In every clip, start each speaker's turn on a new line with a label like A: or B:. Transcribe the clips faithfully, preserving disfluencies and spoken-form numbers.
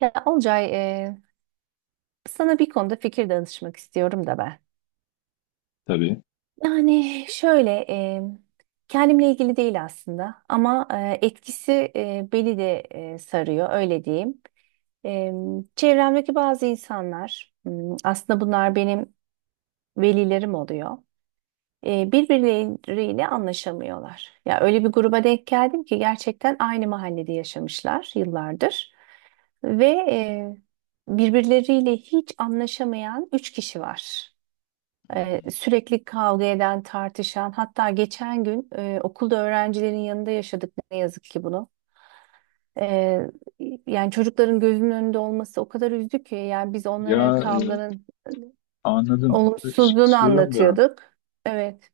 A: Ya Olcay, e, sana bir konuda fikir danışmak istiyorum da ben.
B: Tabii.
A: Yani şöyle, e, kendimle ilgili değil aslında ama e, etkisi e, beni de e, sarıyor, öyle diyeyim. E, Çevremdeki bazı insanlar, m, aslında bunlar benim velilerim oluyor. E, birbirleriyle anlaşamıyorlar. Ya öyle bir gruba denk geldim ki gerçekten aynı mahallede yaşamışlar yıllardır ve e, birbirleriyle hiç anlaşamayan üç kişi var. E, sürekli kavga eden, tartışan, hatta geçen gün e, okulda öğrencilerin yanında yaşadık ne yazık ki bunu. E, Yani çocukların gözünün önünde olması o kadar üzdü ki yani biz
B: Ya
A: onlara
B: e,
A: kavganın
B: Anladım. Ş-
A: olumsuzluğunu
B: istiyorum ya.
A: anlatıyorduk. Evet.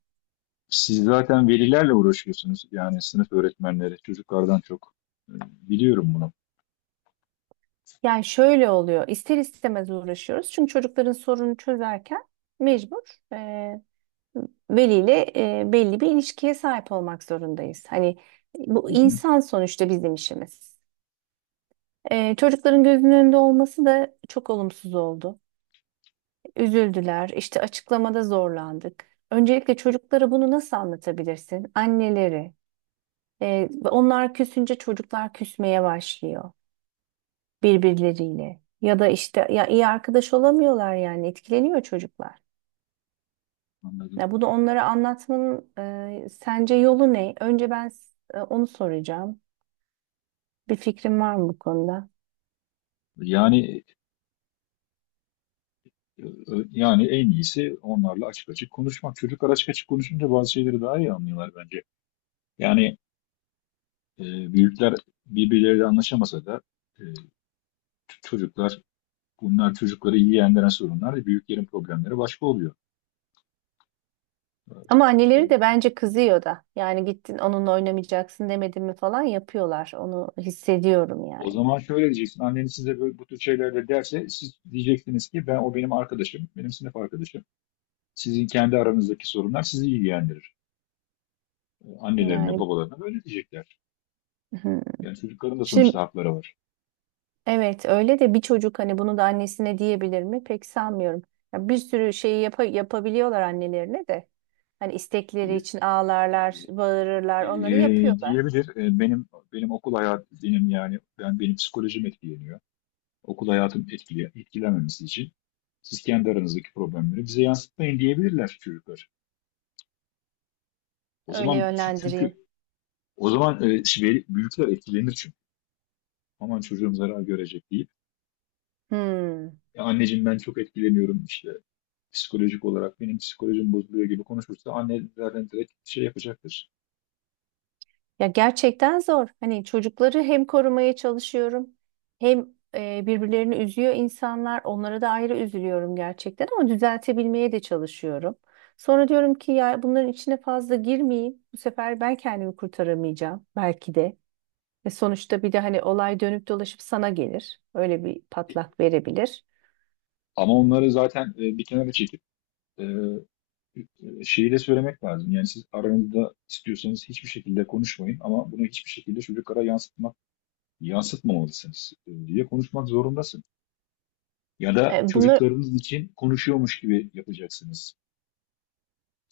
B: Siz zaten velilerle uğraşıyorsunuz. Yani sınıf öğretmenleri, çocuklardan çok. E, Biliyorum bunu.
A: Yani şöyle oluyor. İster istemez uğraşıyoruz. Çünkü çocukların sorunu çözerken mecbur e, veliyle e, belli bir ilişkiye sahip olmak zorundayız. Hani
B: Hı
A: bu
B: hı,
A: insan sonuçta bizim işimiz. E, çocukların gözünün önünde olması da çok olumsuz oldu. Üzüldüler, işte açıklamada zorlandık. Öncelikle çocuklara bunu nasıl anlatabilirsin? Anneleri. E, onlar küsünce çocuklar küsmeye başlıyor. Birbirleriyle ya da işte ya iyi arkadaş olamıyorlar yani etkileniyor çocuklar.
B: anladım.
A: Ya bunu onlara anlatmanın e, sence yolu ne? Önce ben s- e, onu soracağım. Bir fikrim var mı bu konuda?
B: Yani e, e, Yani en iyisi onlarla açık açık konuşmak. Çocuklar açık açık konuşunca bazı şeyleri daha iyi anlıyorlar bence. Yani e, Büyükler birbirleriyle anlaşamasa da e, ç- çocuklar, bunlar çocukları iyi yendiren sorunlar, büyüklerin problemleri başka oluyor.
A: Ama anneleri de bence kızıyor da. Yani gittin onunla oynamayacaksın demedim mi falan yapıyorlar. Onu hissediyorum
B: O
A: yani.
B: zaman şöyle diyeceksin. Anneniz size böyle, bu tür şeyler derse siz diyeceksiniz ki ben o benim arkadaşım, benim sınıf arkadaşım. Sizin kendi aranızdaki sorunlar sizi ilgilendirir. E, Annelerine,
A: Yani
B: babalarına böyle diyecekler.
A: hı.
B: Yani çocukların da
A: Şimdi
B: sonuçta hakları var.
A: evet öyle de bir çocuk hani bunu da annesine diyebilir mi? Pek sanmıyorum. Ya bir sürü şeyi yapa- yapabiliyorlar annelerine de. Hani
B: E,
A: istekleri
B: e,
A: için ağlarlar, bağırırlar,
B: e,
A: onları yapıyorlar.
B: Diyebilir. E, benim benim okul hayatım, benim, yani ben, benim psikolojim etkileniyor. Okul hayatım etkile, etkilenmemesi için siz kendi aranızdaki problemleri bize yansıtmayın diyebilirler çocuklar. O
A: Öyle
B: zaman çü- çünkü
A: yönlendireyim.
B: o zaman e, veli- büyükler etkilenir, aman çocuğum zarar görecek deyip,
A: Hmm.
B: ya anneciğim ben çok etkileniyorum işte, psikolojik olarak benim psikolojim bozuluyor gibi konuşursa anne zaten direkt şey yapacaktır.
A: Ya gerçekten zor. Hani çocukları hem korumaya çalışıyorum, hem e, birbirlerini üzüyor insanlar. Onlara da ayrı üzülüyorum gerçekten ama düzeltebilmeye de çalışıyorum. Sonra diyorum ki ya bunların içine fazla girmeyeyim. Bu sefer ben kendimi kurtaramayacağım belki de. Ve sonuçta bir de hani olay dönüp dolaşıp sana gelir. Öyle bir patlak verebilir.
B: Ama onları zaten e, bir kenara çekip e, e, şeyi de söylemek lazım. Yani siz aranızda istiyorsanız hiçbir şekilde konuşmayın ama bunu hiçbir şekilde çocuklara yansıtmak yansıtmamalısınız e, diye konuşmak zorundasın. Ya da
A: E, Bunlar
B: çocuklarınız için konuşuyormuş gibi yapacaksınız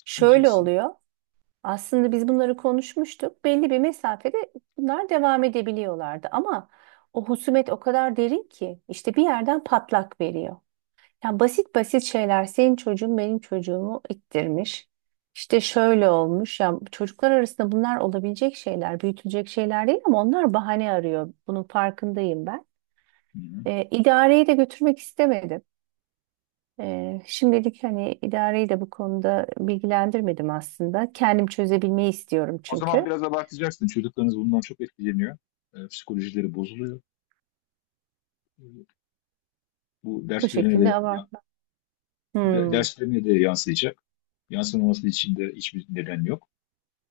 A: şöyle
B: diyeceksin.
A: oluyor. Aslında biz bunları konuşmuştuk. Belli bir mesafede bunlar devam edebiliyorlardı ama o husumet o kadar derin ki işte bir yerden patlak veriyor. Ya basit basit şeyler senin çocuğun benim çocuğumu ittirmiş. İşte şöyle olmuş ya çocuklar arasında bunlar olabilecek şeyler, büyütülecek şeyler değil ama onlar bahane arıyor. Bunun farkındayım ben.
B: Hı hı.
A: Ee, idareyi de götürmek istemedim. Ee, şimdilik hani idareyi de bu konuda bilgilendirmedim aslında. Kendim çözebilmeyi istiyorum
B: O zaman
A: çünkü.
B: biraz abartacaksın. Çocuklarınız bundan çok etkileniyor. E, psikolojileri bozuluyor. E, Bu
A: Bu
B: derslerine
A: şekilde
B: de ya-
A: abartma.
B: de-
A: Hmm,
B: derslerine de yansıyacak. Yansımaması için de hiçbir neden yok.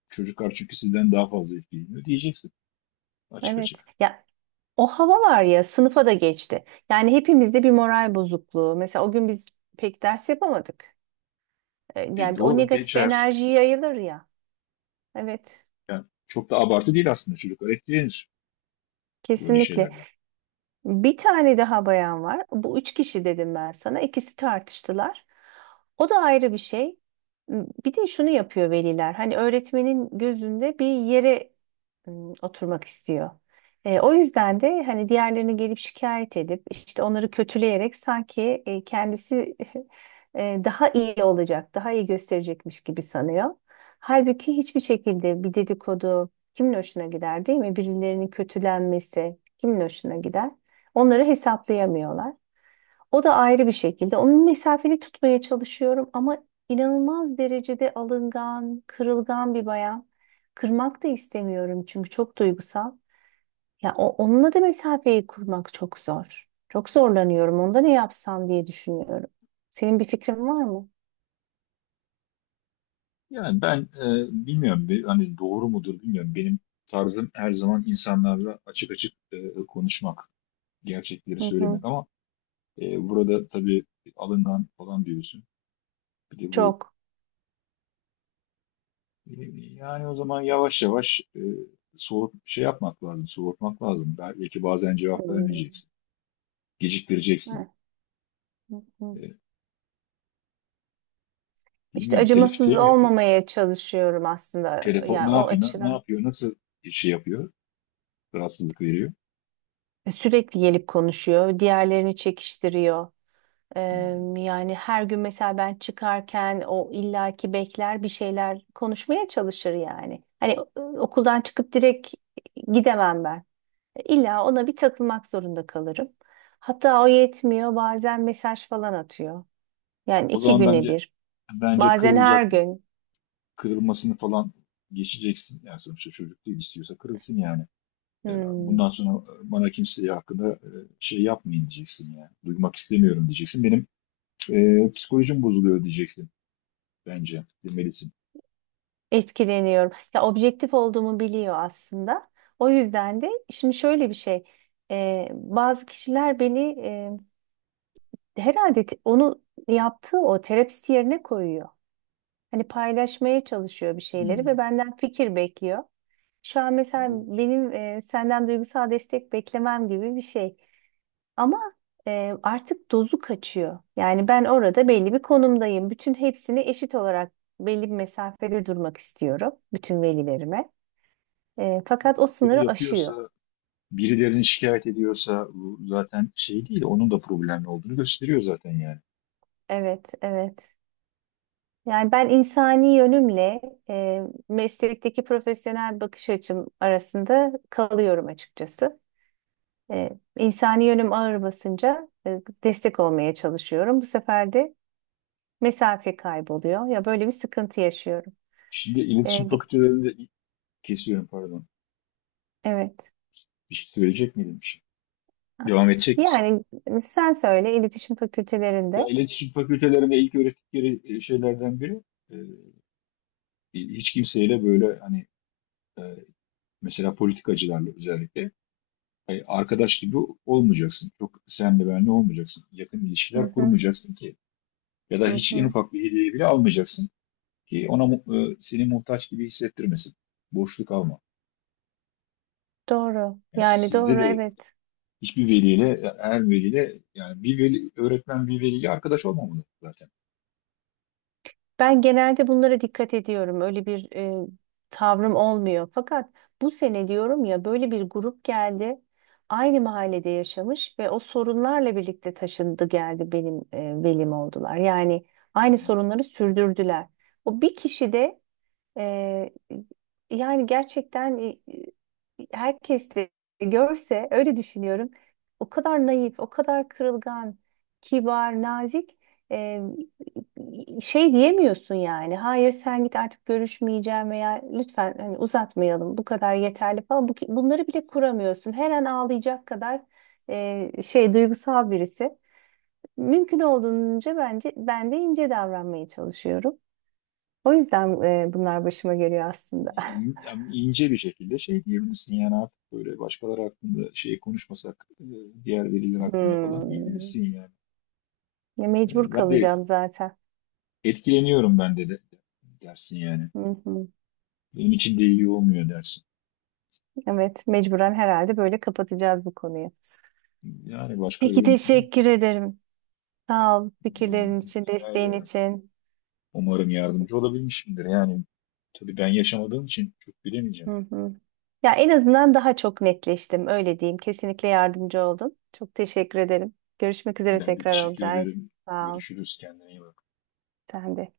B: Çocuklar çünkü sizden daha fazla etkileniyor diyeceksin, açık
A: evet.
B: açık.
A: Ya o hava var ya sınıfa da geçti. Yani hepimizde bir moral bozukluğu. Mesela o gün biz pek ders yapamadık. E,
B: E,
A: Yani o
B: doğru
A: negatif
B: geçer.
A: enerji yayılır ya. Evet,
B: Yani çok da abartı değil, aslında çocuklar etkilenir böyle
A: kesinlikle.
B: şeylerden.
A: Bir tane daha bayan var. Bu üç kişi dedim ben sana. İkisi tartıştılar. O da ayrı bir şey. Bir de şunu yapıyor veliler. Hani öğretmenin gözünde bir yere ım, oturmak istiyor. E, o yüzden de hani diğerlerini gelip şikayet edip işte onları kötüleyerek sanki e, kendisi e, daha iyi olacak, daha iyi gösterecekmiş gibi sanıyor. Halbuki hiçbir şekilde bir dedikodu kimin hoşuna gider değil mi? Birilerinin kötülenmesi kimin hoşuna gider? Onları hesaplayamıyorlar. O da ayrı bir şekilde. Onun mesafeli tutmaya çalışıyorum ama inanılmaz derecede alıngan, kırılgan bir bayan. Kırmak da istemiyorum çünkü çok duygusal. Ya o, onunla da mesafeyi kurmak çok zor. Çok zorlanıyorum. Onda ne yapsam diye düşünüyorum. Senin bir fikrin var mı?
B: Yani ben e, bilmiyorum, bir- hani doğru mudur bilmiyorum. Benim tarzım her zaman insanlarla açık açık e, konuşmak, gerçekleri
A: Hı hı.
B: söylemek ama E, burada tabii alından falan diyorsun. Bir de bu
A: Çok.
B: e, yani o zaman yavaş yavaş e, soğut şey yapmak lazım, soğutmak lazım. Belki bazen cevap
A: Hmm.
B: vermeyeceksin, geciktireceksin.
A: Evet. Hı hı.
B: E,
A: İşte
B: Bilmiyorum, telif
A: acımasız
B: şey mi yapıyor?
A: olmamaya çalışıyorum aslında.
B: Telefon ne
A: Yani o
B: yapıyor, ne, ne
A: açıdan.
B: yapıyor, nasıl şey yapıyor, rahatsızlık veriyor.
A: Sürekli gelip konuşuyor, diğerlerini çekiştiriyor.
B: Hmm.
A: Em, yani her gün mesela ben çıkarken o illaki bekler bir şeyler konuşmaya çalışır yani. Hani e, okuldan çıkıp direkt gidemem ben. İlla ona bir takılmak zorunda kalırım. Hatta o yetmiyor bazen mesaj falan atıyor. Yani
B: O
A: iki
B: zaman
A: güne
B: bence
A: bir.
B: Bence
A: Bazen her
B: kırılacak,
A: gün.
B: kırılmasını falan geçeceksin. Yani sonuçta çocuk değil, istiyorsa kırılsın yani. E,
A: Hmm,
B: Bundan sonra e, bana kimseye hakkında e, şey yapmayın diyeceksin ya. Duymak istemiyorum diyeceksin. Benim e, psikolojim bozuluyor diyeceksin bence. Demelisin.
A: etkileniyorum. Ya objektif olduğumu biliyor aslında. O yüzden de şimdi şöyle bir şey. E, bazı kişiler beni herhalde te- onu yaptığı o terapisti yerine koyuyor. Hani paylaşmaya çalışıyor bir şeyleri ve
B: Hmm.
A: benden fikir bekliyor. Şu an mesela
B: Olabilir.
A: benim e, senden duygusal destek beklemem gibi bir şey. Ama e, artık dozu kaçıyor. Yani ben orada belli bir konumdayım. Bütün hepsini eşit olarak belli bir mesafede durmak istiyorum bütün velilerime. E, fakat o
B: Bunu
A: sınırı aşıyor.
B: yapıyorsa, birilerini şikayet ediyorsa, bu zaten şey değil, onun da problemli olduğunu gösteriyor zaten yani.
A: Evet, evet. Yani ben insani yönümle e, meslekteki profesyonel bakış açım arasında kalıyorum açıkçası. E, insani yönüm ağır basınca e, destek olmaya çalışıyorum. Bu sefer de mesafe kayboluyor. Ya böyle bir sıkıntı yaşıyorum.
B: Şimdi
A: E,
B: iletişim
A: ge-
B: fakültelerinde kesiyorum, pardon.
A: evet.
B: Bir şey söyleyecek miydim? Bir şey. Devam edecek misin?
A: Yani sen söyle iletişim
B: Ya
A: fakültelerinde.
B: iletişim fakültelerinde ilk öğrettikleri e, şeylerden biri, e, hiç kimseyle böyle hani, e, mesela politikacılarla özellikle hani arkadaş gibi olmayacaksın. Çok senle benle olmayacaksın. Yakın
A: Hı
B: ilişkiler
A: hı,
B: kurmayacaksın ki. Ya da
A: hı
B: hiç en
A: hı.
B: ufak bir hediye bile almayacaksın ki ona mu- e, seni muhtaç gibi hissettirmesin. Borçluk alma.
A: Doğru.
B: Yani
A: Yani
B: sizde
A: doğru
B: de
A: evet.
B: hiçbir veliyle, her veliyle, yani bir veli, öğretmen bir veliyle arkadaş olmamalı zaten.
A: Ben genelde bunlara dikkat ediyorum. Öyle bir e, tavrım olmuyor. Fakat bu sene diyorum ya böyle bir grup geldi. Aynı mahallede yaşamış ve o sorunlarla birlikte taşındı geldi benim e, velim oldular. Yani
B: Hı
A: aynı
B: hı.
A: sorunları sürdürdüler. O bir kişi de ee, yani gerçekten e, e, herkes de görse öyle düşünüyorum. O kadar naif, o kadar kırılgan, kibar, nazik e, şey diyemiyorsun yani. Hayır sen git artık görüşmeyeceğim veya lütfen hani uzatmayalım bu kadar yeterli falan. Bu, bunları bile kuramıyorsun. Her an ağlayacak kadar e, şey duygusal birisi. Mümkün olduğunca bence ben de ince davranmaya çalışıyorum. O yüzden e, bunlar başıma geliyor aslında.
B: İn- yani ince bir şekilde şey diyebilirsin, yani artık böyle başkaları hakkında şey konuşmasak, e, diğer veliler hakkında falan
A: Hmm.
B: diyebilirsin yani.
A: Ya
B: E,
A: mecbur
B: Ben de
A: kalacağım zaten.
B: etkileniyorum, ben de, de dersin yani.
A: Hı hı.
B: Benim için de iyi olmuyor dersin.
A: Evet, mecburen herhalde böyle kapatacağız bu konuyu.
B: Yani başka
A: Peki
B: yöntem
A: teşekkür
B: yok.
A: ederim. Sağ ol fikirlerin için,
B: Rica
A: desteğin
B: ederim.
A: için.
B: Umarım yardımcı olabilmişimdir. Yani tabii ben yaşamadığım için çok bilemeyeceğim.
A: Hı hı. Ya en azından daha çok netleştim, öyle diyeyim. Kesinlikle yardımcı oldun. Çok teşekkür ederim. Görüşmek üzere
B: Ben de
A: tekrar
B: teşekkür
A: olacağız.
B: ederim.
A: Sağ ol.
B: Görüşürüz. Kendine iyi bak.
A: Sen de.